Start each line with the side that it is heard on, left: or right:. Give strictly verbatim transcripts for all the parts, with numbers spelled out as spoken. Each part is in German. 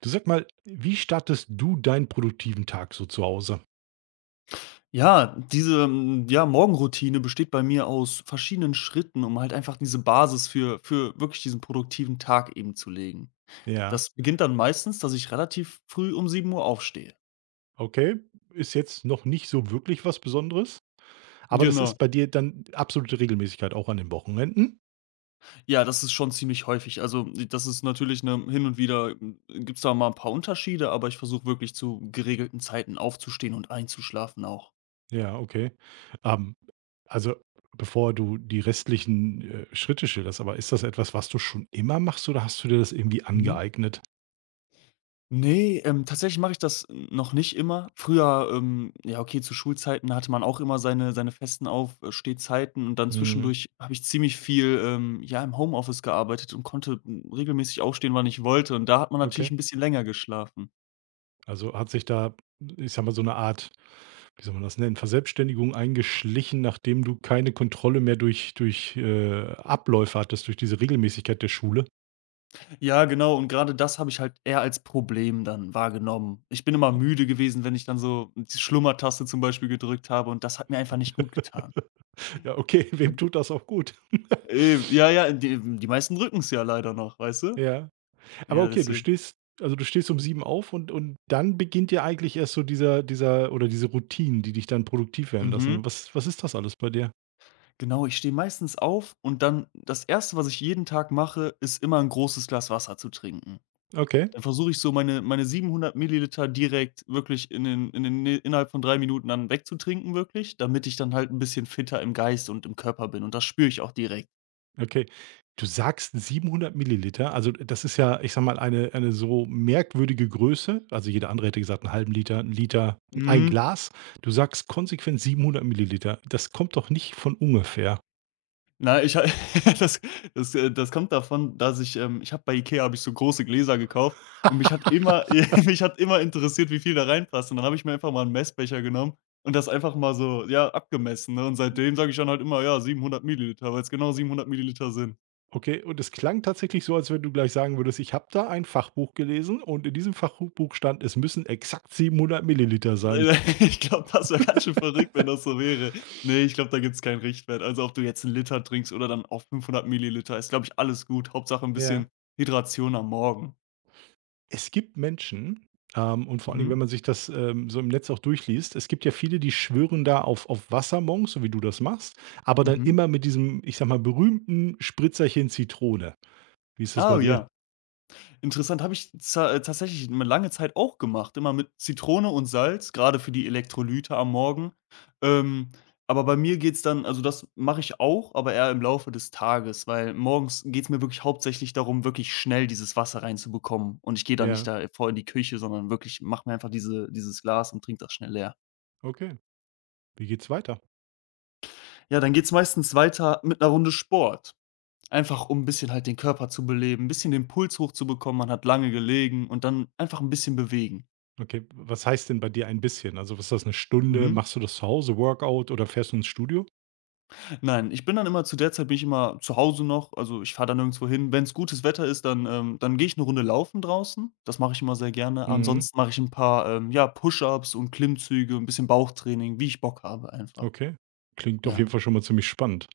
right: Du sag mal, wie startest du deinen produktiven Tag so zu Hause?
left: Ja, diese, hm, ja, Morgenroutine besteht bei mir aus verschiedenen Schritten, um halt einfach diese Basis für für wirklich diesen produktiven Tag eben zu legen.
right: Ja,
left: Das beginnt dann meistens, dass ich relativ früh um sieben Uhr aufstehe.
right: okay. Ist jetzt noch nicht so wirklich was Besonderes, aber das ist
left: Genau.
right: bei dir dann absolute Regelmäßigkeit auch an den Wochenenden?
left: Ja, das ist schon ziemlich häufig. Also, das ist natürlich, ne, hin und wieder hm, gibt's da mal ein paar Unterschiede, aber ich versuche wirklich zu geregelten Zeiten aufzustehen und einzuschlafen auch.
right: Ja, okay. Ähm, also bevor du die restlichen, äh, Schritte schilderst, aber ist das etwas, was du schon immer machst oder hast du dir das irgendwie
left: Mhm.
right: angeeignet?
left: Nee, ähm, tatsächlich mache ich das noch nicht immer. Früher, ähm ja, okay, zu Schulzeiten hatte man auch immer seine seine festen Aufstehzeiten und dann
right: Mhm,
left: zwischendurch habe ich ziemlich viel, ähm, ja, im Homeoffice gearbeitet und konnte hm, regelmäßig aufstehen, wann ich wollte, und da hat man
right: okay.
left: natürlich ein bisschen länger geschlafen.
right: Also hat sich da, ich sag mal, so eine Art, wie soll man das nennen, Verselbstständigung eingeschlichen, nachdem du keine Kontrolle mehr durch durch, äh, Abläufe hattest, durch diese Regelmäßigkeit der Schule.
left: Ja, genau, und gerade das habe ich halt eher als Problem dann wahrgenommen. Ich bin immer müde gewesen, wenn ich dann so die Schlummertaste zum Beispiel gedrückt habe, und das hat mir einfach nicht gut getan.
right: Ja, okay,
left: Ja.
right: wem tut das auch gut?
left: Eben, ja, ja, die die meisten drücken es ja leider noch, weißt du?
right: Ja, aber
left: Ja,
right: okay, du
left: deswegen.
right: stehst, also, du stehst um sieben auf und und dann beginnt ja eigentlich erst so dieser dieser oder diese Routinen, die dich dann produktiv werden lassen.
left: Mhm.
right: Was was ist das alles bei dir?
left: Genau, ich stehe meistens auf, und dann das erste, was ich jeden Tag mache, ist immer ein großes Glas Wasser zu trinken.
right: Okay.
left: Dann versuche ich so meine meine siebenhundert Milliliter direkt wirklich in den in den, ne, innerhalb von drei Minuten dann wegzutrinken wirklich, damit ich dann halt ein bisschen fitter im Geist und im Körper bin, und das spüre ich auch direkt.
right: Okay. Du sagst siebenhundert Milliliter. Also, äh, das ist ja, ich sage mal, eine eine so merkwürdige Größe. Also, jeder andere hätte gesagt einen halben Liter, einen Liter, ein
left: Mhm.
right: Glas. Du sagst konsequent siebenhundert Milliliter. Das kommt doch nicht von ungefähr.
left: Na, ich ha das das, äh, das kommt davon, dass ich, ähm ich habe bei IKEA habe ich so große Gläser gekauft und mich hat immer mich hat immer interessiert, wie viel da reinpasst. Und dann habe ich mir einfach mal 'n Messbecher genommen und das einfach mal so, ja, abgemessen, ne? Und seitdem sage ich dann halt immer: „Ja, siebenhundert Milliliter“, weil's genau siebenhundert Milliliter sind.
right: Okay, und es klang tatsächlich so, als wenn du gleich sagen würdest: „Ich habe da ein Fachbuch gelesen und in diesem Fachbuch stand, es müssen exakt siebenhundert Milliliter sein.“
left: Ich glaube, das wäre ganz schön verrückt, wenn das so wäre. Ne, ich glaube, da gibt's keinen Richtwert. Also, ob du jetzt 'n Liter trinkst oder dann auch fünfhundert Milliliter, ist, glaube ich, alles gut. Hauptsache 'n
right: Ja.
left: bisschen Hydration am Morgen.
right: Es gibt Menschen, ähm, und vor allen Dingen, wenn
left: Mhm.
right: man sich das, ähm, so im Netz auch durchliest, es gibt ja viele, die schwören da auf auf Wassermonks, so wie du das machst, aber dann
left: Mhm.
right: immer mit diesem, ich sage mal, berühmten Spritzerchen Zitrone. Wie ist das bei
left: Oh
right: dir?
left: ja. Interessant, habe ich za äh, tatsächlich eine lange Zeit auch gemacht, immer mit Zitrone und Salz, gerade für die Elektrolyte am Morgen. Ähm, aber bei mir geht's dann, also, das mache ich auch, aber eher im Laufe des Tages, weil morgens geht's mir wirklich hauptsächlich darum, wirklich schnell dieses Wasser reinzubekommen. Und ich gehe dann nicht
right: Ja,
left: da vor in die Küche, sondern wirklich mache mir einfach diese dieses Glas und trinke das schnell leer.
right: okay. Wie geht's weiter?
left: Ja, dann geht's meistens weiter mit einer Runde Sport. Einfach um ein bisschen halt den Körper zu beleben, ein bisschen den Puls hochzubekommen. Man hat lange gelegen und dann einfach ein bisschen bewegen.
right: Okay, was heißt denn bei dir ein bisschen? Also, was ist das, eine Stunde?
left: Mhm.
right: Machst du das zu Hause, Workout oder fährst du ins Studio?
left: Nein, ich bin dann immer zu der Zeit bin ich immer zu Hause noch, also ich fahre da nirgendwo hin. Wenn's gutes Wetter ist, dann ähm dann gehe ich 'ne Runde laufen draußen. Das mache ich immer sehr gerne.
right: Mhm,
left: Ansonsten mache ich 'n paar, ähm, ja, Push-ups und Klimmzüge, 'n bisschen Bauchtraining, wie ich Bock habe einfach,
right: okay. Klingt auf
left: ja.
right: jeden Fall schon mal ziemlich spannend.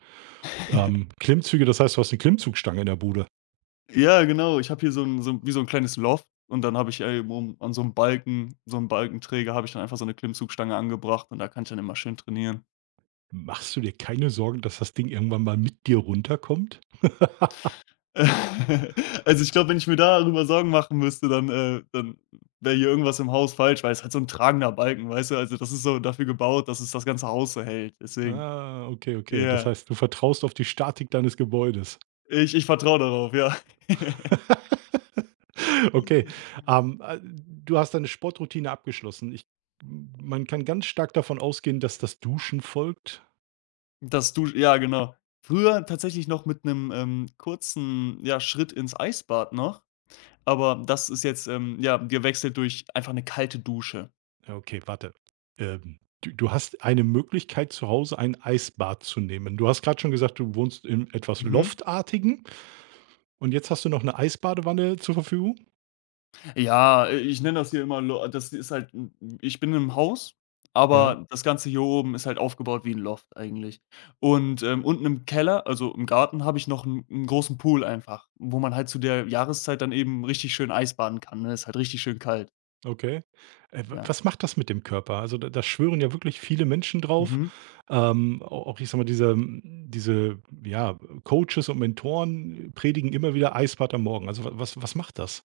right: Ähm, Klimmzüge, das heißt, du hast eine Klimmzugstange in der Bude?
left: Ja, genau. Ich habe hier so 'n so 'n wie so 'n kleines Loft, und dann habe ich, äh, oben an so 'nem Balken, so 'n Balkenträger, habe ich dann einfach so 'ne Klimmzugstange angebracht, und da kann ich dann immer schön trainieren.
right: Machst du dir keine Sorgen, dass das Ding irgendwann mal mit dir runterkommt?
left: Also, ich glaube, wenn ich mir darüber Sorgen machen müsste, dann äh, dann wäre hier irgendwas im Haus falsch, weil es halt so 'n tragender Balken, weißt du? Also, das ist so dafür gebaut, dass es das ganze Haus so hält, deswegen.
right: Ah, okay, okay. Das
left: Ja,
right: heißt, du vertraust auf die Statik deines Gebäudes.
left: ich ich vertraue darauf, ja.
right: Okay, ähm, äh, du hast deine Sportroutine abgeschlossen. Ich Man kann ganz stark davon ausgehen, dass das Duschen folgt.
left: Das Dusch Ja, genau. Früher tatsächlich noch mit einem ähm, kurzen, ja, Schritt ins Eisbad noch, aber das ist jetzt, ähm, ja, gewechselt durch einfach eine kalte Dusche.
right: Ja, okay, warte. Ähm, du du hast eine Möglichkeit, zu Hause ein Eisbad zu nehmen. Du hast gerade schon gesagt, du wohnst in etwas
left: Mhm.
right: Loftartigen und jetzt hast du noch eine Eisbadewanne zur Verfügung?
left: Ja, äh, ich nenne das hier immer Lo das ist halt 'n ich bin im Haus,
right: Ja.
left: aber das Ganze hier oben ist halt aufgebaut wie ein Loft eigentlich. Und, ähm, unten im Keller, also im Garten, habe ich noch einen 'n großen Pool einfach, wo man halt zu der Jahreszeit dann eben richtig schön Eis baden kann, ne? Ist halt richtig schön kalt,
right: Okay. Äh, w
left: ja.
right: was macht das mit dem Körper? Also, da da schwören ja wirklich viele Menschen drauf.
left: Mhm.
right: Ähm, au auch ich sage mal, diese hm, diese, ja, Coaches und Mentoren äh, predigen immer wieder Eisbad am Morgen. Also, wa was was macht das?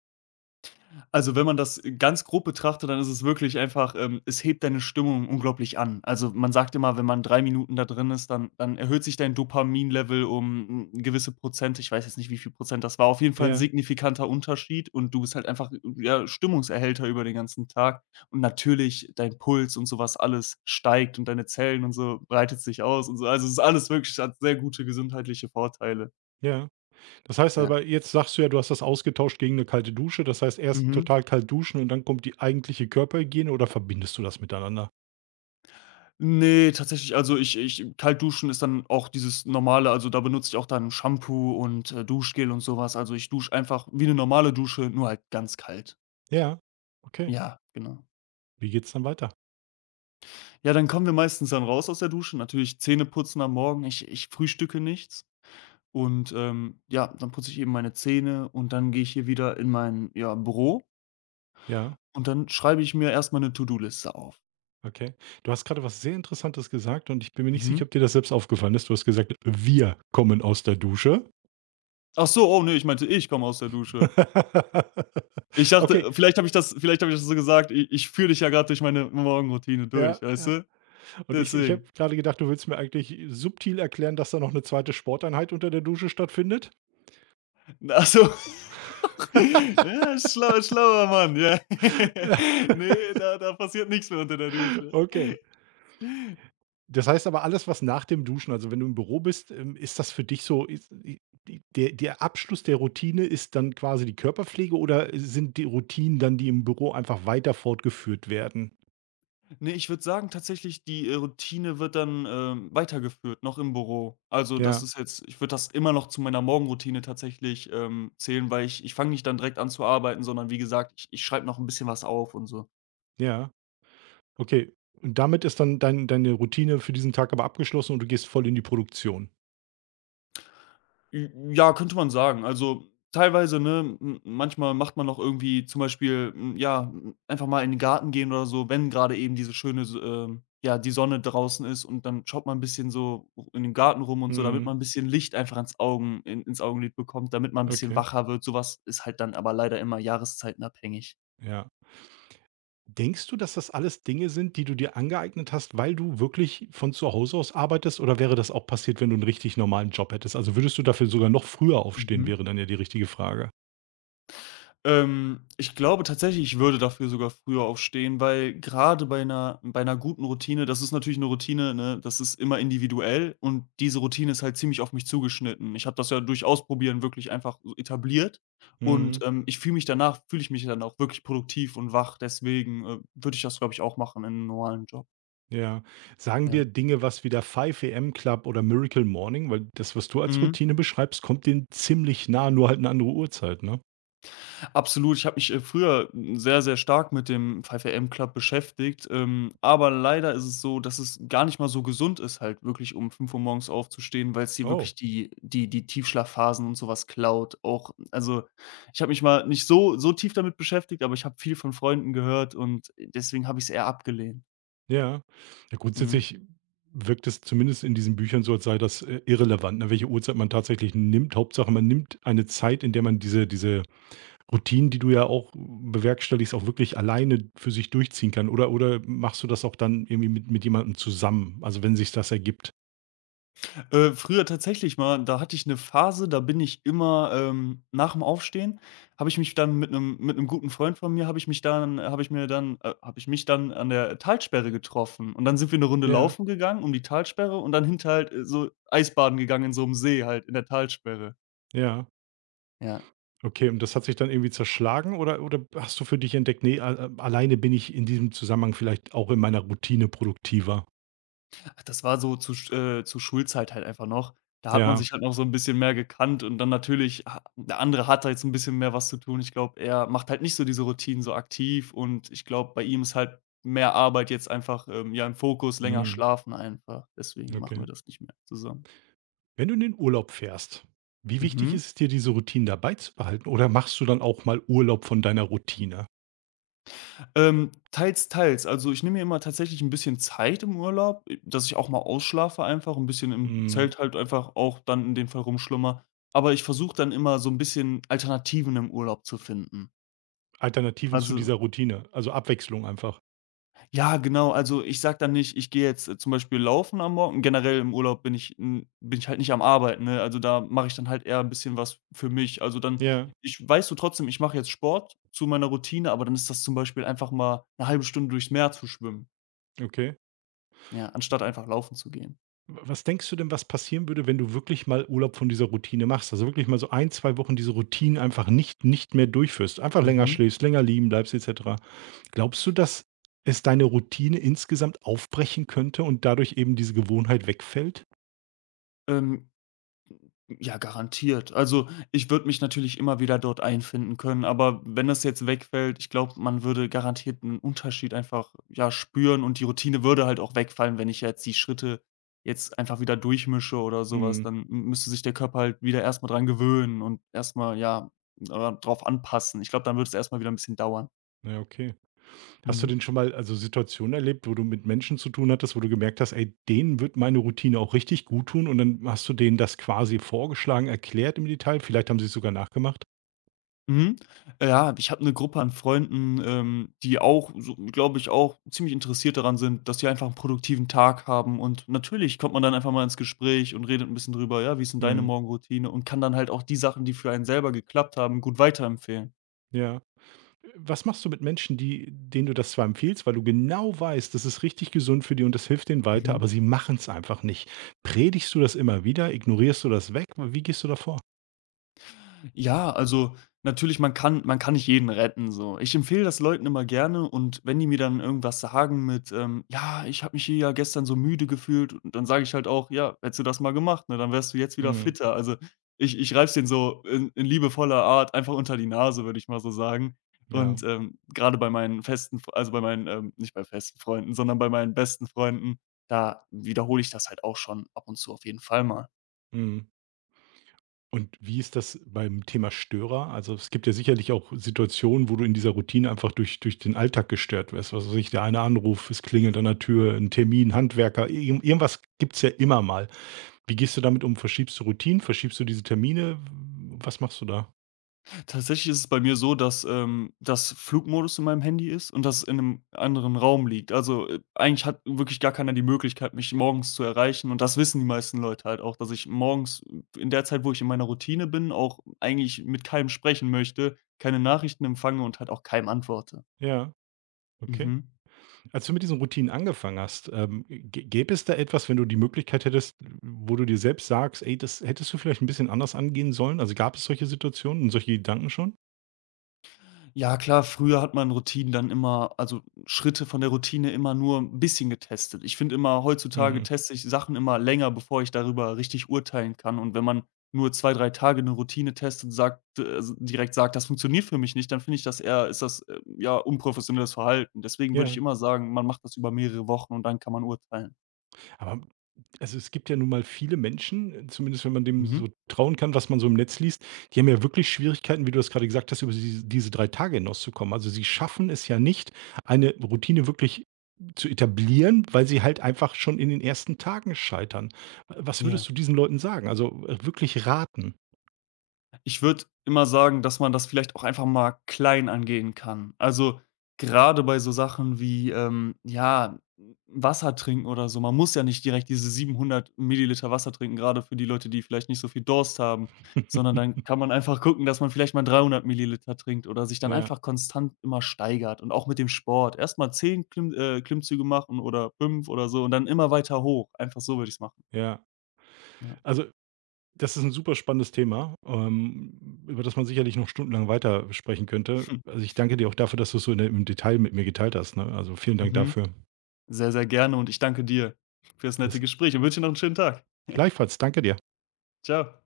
left: Also, wenn man das ganz grob betrachtet, dann ist es wirklich einfach, ähm es hebt deine Stimmung unglaublich an. Also, man sagt immer, wenn man drei Minuten da drin ist, dann dann erhöht sich dein Dopaminlevel um 'n gewisse Prozent. Ich weiß jetzt nicht, wie viel Prozent das war. Auf jeden Fall ein
right: Ja,
left: signifikanter Unterschied, und du bist halt einfach, ja, Stimmungserhellter über den ganzen Tag. Und natürlich dein Puls und sowas alles steigt und deine Zellen und so breitet sich aus und so. Also, es ist alles wirklich, hat sehr gute gesundheitliche Vorteile.
right: ja. Das heißt
left: Ja.
right: aber, jetzt sagst du ja, du hast das ausgetauscht gegen eine kalte Dusche. Das heißt, erst
left: Mhm.
right: total kalt duschen und dann kommt die eigentliche Körperhygiene oder verbindest du das miteinander?
left: Nee, tatsächlich, also ich ich kalt duschen ist dann auch dieses normale, also da benutze ich auch dann Shampoo und, äh, Duschgel und sowas. Also ich dusche einfach wie eine normale Dusche, nur halt ganz kalt.
right: Ja, okay.
left: Ja, genau.
right: Wie geht's dann weiter?
left: Ja, dann kommen wir meistens dann raus aus der Dusche, natürlich Zähne putzen am Morgen. Ich ich frühstücke nichts, und, ähm, ja, dann putze ich eben meine Zähne und dann gehe ich hier wieder in mein, ja, Büro
right: Ja.
left: und dann schreibe ich mir erst mal 'ne To-do-Liste auf.
right: Okay. Du hast gerade was sehr Interessantes gesagt und ich bin mir nicht sicher,
left: Mhm.
right: ob dir das selbst aufgefallen ist. Du hast gesagt: „Wir kommen aus der Dusche.“
left: Ach so, oh nee, ich meinte, ich komme aus der Dusche. Ich
right: Okay,
left: dachte, vielleicht habe ich das vielleicht habe ich das so gesagt: „I Ich führe dich ja grad durch meine Morgenroutine
right: ja,
left: durch“, weißt
right: ja.
left: du?
right: Und ich ich habe
left: Deswegen.
right: gerade gedacht, du willst mir eigentlich subtil erklären, dass da noch eine zweite Sporteinheit unter der Dusche stattfindet?
left: Ach so. Ja, schlau schlauer Mann, ja. Ne, da da passiert nix mehr unter der Dusche.
right: Okay. Das heißt aber, alles, was nach dem Duschen, also, wenn du im Büro bist, ähm, ist das für dich so, ist i die, der der Abschluss der Routine ist dann quasi die Körperpflege oder sind die Routinen dann, die im Büro einfach weiter fortgeführt werden?
left: Ne, ich würde sagen tatsächlich, die, äh, Routine wird dann, ähm, weitergeführt, noch im Büro. Also, das
right: Ja,
left: ist jetzt, ich würde das immer noch zu meiner Morgenroutine tatsächlich, ähm, zählen, weil ich ich fange nicht dann direkt an zu arbeiten, sondern wie gesagt, ich ich schreibe noch 'n bisschen was auf und so.
right: ja. Okay, und damit ist dann dein deine Routine für diesen Tag aber abgeschlossen und du gehst voll in die Produktion.
left: Ja, könnte man sagen. Also, teilweise, ne, m manchmal macht man noch irgendwie zum Beispiel, hm, ja, hm, einfach mal in den Garten gehen oder so, wenn gerade eben diese schöne S ähm, ja, die Sonne draußen ist, und dann schaut man ein bisschen so in dem Garten rum und so, damit
right: Mhm,
left: man ein bisschen Licht einfach ans Augen in ins Augenlid bekommt, damit man ein bisschen
right: okay,
left: wacher wird. Sowas ist halt dann aber leider immer jahreszeitenabhängig.
right: ja. Denkst du, dass das alles Dinge sind, die du dir angeeignet hast, weil du wirklich von zu Hause aus arbeitest oder wäre das auch passiert, wenn du einen richtig normalen Job hättest? Also, würdest du dafür sogar noch früher aufstehen,
left: Mhm.
right: wäre dann ja die richtige Frage.
left: Ähm, ich glaube tatsächlich, ich würde dafür sogar früher aufstehen, weil gerade bei einer bei einer guten Routine, das ist natürlich eine Routine, ne, das ist immer individuell, und diese Routine ist halt ziemlich auf mich zugeschnitten. Ich habe das ja durch Ausprobieren wirklich einfach so etabliert, und,
right: Mhm,
left: ähm, ich fühle mich danach fühle ich mich dann auch wirklich produktiv und wach. Deswegen, äh, würde ich das, glaube ich, auch machen in einem normalen Job.
right: ja. Sagen dir
left: Ja.
right: Dinge was wie der five a m Club oder Miracle Morning? Weil das, was du als
left: Mhm.
right: Routine beschreibst, kommt denen ziemlich nah, nur halt eine andere Uhrzeit, ne?
left: Absolut, ich habe mich, äh, früher hm, sehr, sehr stark mit dem five M Club beschäftigt, ähm, aber leider ist es so, dass es gar nicht mal so gesund ist, halt wirklich um fünf Uhr morgens aufzustehen, weil es dir
right: Oh.
left: wirklich die die die Tiefschlafphasen und sowas klaut. Auch, also, ich habe mich mal nicht so so tief damit beschäftigt, aber ich habe viel von Freunden gehört, und äh, deswegen habe ich es eher abgelehnt.
right: Ja. Ja,
left: Mhm.
right: grundsätzlich wirkt es zumindest in diesen Büchern so, als sei das, äh, irrelevant, ne, welche Uhrzeit man tatsächlich nimmt. Hauptsache, man nimmt eine Zeit, in der man diese diese Routinen, die du ja auch bewerkstelligst, auch wirklich alleine für sich durchziehen kann. Oder oder machst du das auch dann irgendwie mit mit jemandem zusammen, also, wenn sich das ergibt?
left: Äh, früher tatsächlich mal, da hatte ich eine Phase, da bin ich immer, ähm nach dem Aufstehen habe ich mich dann mit einem mit einem guten Freund von mir habe ich mich dann habe ich mir dann äh, habe ich mich dann an der Talsperre getroffen. Und dann sind wir eine Runde
right: Ja,
left: laufen gegangen um die Talsperre und dann hinter halt, äh, so Eisbaden gegangen in so einem See halt in der Talsperre.
right: ja.
left: Ja.
right: Okay, und das hat sich dann irgendwie zerschlagen oder oder hast du für dich entdeckt: „Ne, a alleine bin ich in diesem Zusammenhang vielleicht auch in meiner Routine produktiver.“
left: Ach, das war so zu Sch äh, zur Schulzeit halt einfach noch. Da hat man
right: Ja,
left: sich halt noch so ein bisschen mehr gekannt, und dann natürlich ha der andere hat da jetzt ein bisschen mehr was zu tun. Ich glaube, er macht halt nicht so diese Routinen so aktiv, und ich glaube, bei ihm ist halt mehr Arbeit jetzt einfach, ähm, ja, im Fokus, länger
right: mhm,
left: schlafen einfach. Deswegen machen
right: okay.
left: wir das nicht mehr zusammen.
right: Wenn du in den Urlaub fährst, wie wichtig
left: Mhm.
right: ist es dir, diese Routinen dabei zu behalten? Oder machst du dann auch mal Urlaub von deiner Routine?
left: Ähm, teils, teils. Also, ich nehme mir immer tatsächlich ein bisschen Zeit im Urlaub, äh, dass ich auch mal ausschlafe einfach, 'n bisschen im
right: Hm,
left: Zelt halt einfach auch dann in dem Fall rumschlummer. Aber ich versuche dann immer so ein bisschen Alternativen im Urlaub zu finden.
right: Alternativen zu dieser
left: Also,
right: Routine, also Abwechslung einfach.
left: ja, genau. Also, ich sage dann nicht: „Ich gehe jetzt, äh, zum Beispiel laufen am Morgen.“ Generell im Urlaub bin ich n bin ich halt nicht am Arbeiten, ne? Also, da mache ich dann halt eher ein bisschen was für mich. Also, dann,
right: Ja,
left: ich weiß, so trotzdem, ich mache jetzt Sport zu meiner Routine, aber dann ist das zum Beispiel einfach mal eine halbe Stunde durchs Meer zu schwimmen.
right: okay.
left: Ja, anstatt einfach laufen zu gehen.
right: W- Was denkst du denn, was passieren würde, wenn du wirklich mal Urlaub von dieser Routine machst? Also wirklich mal so ein, zwei Wochen diese Routinen einfach nicht, nicht mehr durchführst. Einfach länger
left: Mhm.
right: schläfst, länger liegen bleibst, et cetera. Glaubst du, dass es deine Routine insgesamt aufbrechen könnte und dadurch eben diese Gewohnheit wegfällt?
left: Ähm, ja, garantiert. Also, ich würde mich natürlich immer wieder dort einfinden können, aber wenn das jetzt wegfällt, ich glaube, man würde garantiert einen Unterschied einfach, ja, spüren und die Routine würde halt auch wegfallen, wenn ich jetzt die Schritte jetzt einfach wieder durchmische oder sowas.
right: Mhm.
left: Dann m müsste sich der Körper halt wieder erst mal dran gewöhnen und erst mal, ja, äh, drauf anpassen. Ich glaube, dann würde es erst mal wieder ein bisschen dauern.
right: Ja, okay. Hast du
left: Mhm.
right: denn schon mal, also, Situationen erlebt, wo du mit Menschen zu tun hattest, wo du gemerkt hast: „Ey, denen wird meine Routine auch richtig gut tun?“ und dann hast du denen das quasi vorgeschlagen, erklärt im Detail? Vielleicht haben sie es sogar nachgemacht?
left: Mhm. Ja, ich habe eine Gruppe an Freunden, ähm, die auch so, glaube ich, auch ziemlich interessiert daran sind, dass die einfach einen produktiven Tag haben. Und natürlich kommt man dann einfach mal ins Gespräch und redet ein bisschen drüber: „Ja, wie ist denn deine
right: Mhm.
left: Morgenroutine?“ Und kann dann halt auch die Sachen, die für einen selber geklappt haben, gut weiterempfehlen.
right: Ja. Was machst du mit Menschen, die, denen du das zwar empfiehlst, weil du genau weißt, das ist richtig gesund für die und das hilft denen weiter,
left: Mhm.
right: aber sie machen es einfach nicht? Predigst du das immer wieder? Ignorierst du das weg? Wie gehst du davor? Vor?
left: Ja, also natürlich, man kann man kann nicht jeden retten so. Ich empfehle das Leuten immer gerne, und wenn die mir dann irgendwas sagen mit, ähm: „Ja, ich habe mich hier ja gestern so müde gefühlt“, und dann sage ich halt auch: „Ja, hättest du das mal gemacht, ne, dann wärst du jetzt wieder
right: Mhm,
left: fitter.“ Also, ich ich reibe es denen so in in liebevoller Art einfach unter die Nase, würde ich mal so sagen.
right: ja,
left: Und, ähm, grade bei meinen festen F also bei meinen, ähm nicht bei festen Freunden, sondern bei meinen besten Freunden, da wiederhole ich das halt auch schon ab und zu auf jeden Fall mal.
right: mhm. Und wie ist das beim Thema Störer? Also, es gibt ja sicherlich auch Situationen, wo du in dieser Routine einfach durch durch den Alltag gestört wirst. Was weiß ich, der eine Anruf, es klingelt an der Tür, ein Termin, Handwerker, irgend irgendwas gibt's ja immer mal. Wie gehst du damit um? Verschiebst du Routinen? Verschiebst du diese Termine? Was machst du da?
left: Tatsächlich ist es bei mir so, dass, ähm, das Flugmodus in meinem Handy ist und das in einem anderen Raum liegt. Also, äh, eigentlich hat wirklich gar keiner die Möglichkeit, mich morgens zu erreichen, und das wissen die meisten Leute halt auch, dass ich morgens äh, in der Zeit, wo ich in meiner Routine bin, auch eigentlich mit keinem sprechen möchte, keine Nachrichten empfange und halt auch keinem antworte.
right: Ja. Okay.
left: Mhm.
right: Als du mit diesen Routinen angefangen hast, ähm, gä gäbe es da etwas, wenn du die Möglichkeit hättest, wo du dir selbst sagst: „Ey, das hättest du vielleicht ein bisschen anders angehen sollen?“ Also, gab es solche Situationen und solche Gedanken schon?
left: Ja klar, früher hat man Routinen dann immer, also Schritte von der Routine, immer nur 'n bisschen getestet. Ich finde immer, heutzutage
right: Mhm.
left: teste ich Sachen immer länger, bevor ich darüber richtig urteilen kann. Und wenn man nur zwei, drei Tage eine Routine testet, sagt äh, s direkt sagt: „Das funktioniert für mich nicht“, dann finde ich das eher, ist das, äh, ja, unprofessionelles Verhalten. Deswegen würde ich
right: Ja.
left: immer sagen, man macht das über mehrere Wochen und dann kann man urteilen.
right: Aber hm, also, es gibt ja nun mal viele Menschen, zumindest wenn man dem
left: Mhm.
right: so trauen kann, was man so im Netz liest, die haben ja wirklich Schwierigkeiten, wie du das gerade gesagt hast, über diese diese drei Tage hinauszukommen. Also, sie schaffen es ja nicht, eine Routine wirklich zu etablieren, weil sie halt einfach schon in den ersten Tagen scheitern. Was
left: Ja.
right: würdest du diesen Leuten sagen? Also, äh, wirklich raten?
left: Ich würde immer sagen, dass man das vielleicht auch einfach mal klein angehen kann. Also, gerade bei so Sachen wie, ähm, ja, Wasser trinken oder so. Man muss ja nicht direkt diese siebenhundert Milliliter Wasser trinken, gerade für die Leute, die vielleicht nicht so viel Durst haben, sondern dann kann man einfach gucken, dass man vielleicht mal dreihundert Milliliter trinkt oder sich dann
right: Ja,
left: einfach konstant immer steigert. Und auch mit dem Sport: erst mal zehn Klimm äh, Klimmzüge machen oder fünf oder so und dann immer weiter hoch. Einfach so würde ich es machen.
right: ja.
left: Ja.
right: Also, das ist ein super spannendes Thema, ähm, über das man sicherlich noch stundenlang weiter sprechen könnte. Also, ich danke dir auch dafür, dass du's so in der, im Detail mit mir geteilt hast, ne? Also, vielen Dank
left: Mhm.
right: dafür.
left: Sehr, sehr gerne, und ich danke dir für das
right: Alles
left: nette Gespräch und wünsche dir noch einen schönen Tag.
right: Gleichfalls, danke dir.
left: Ciao.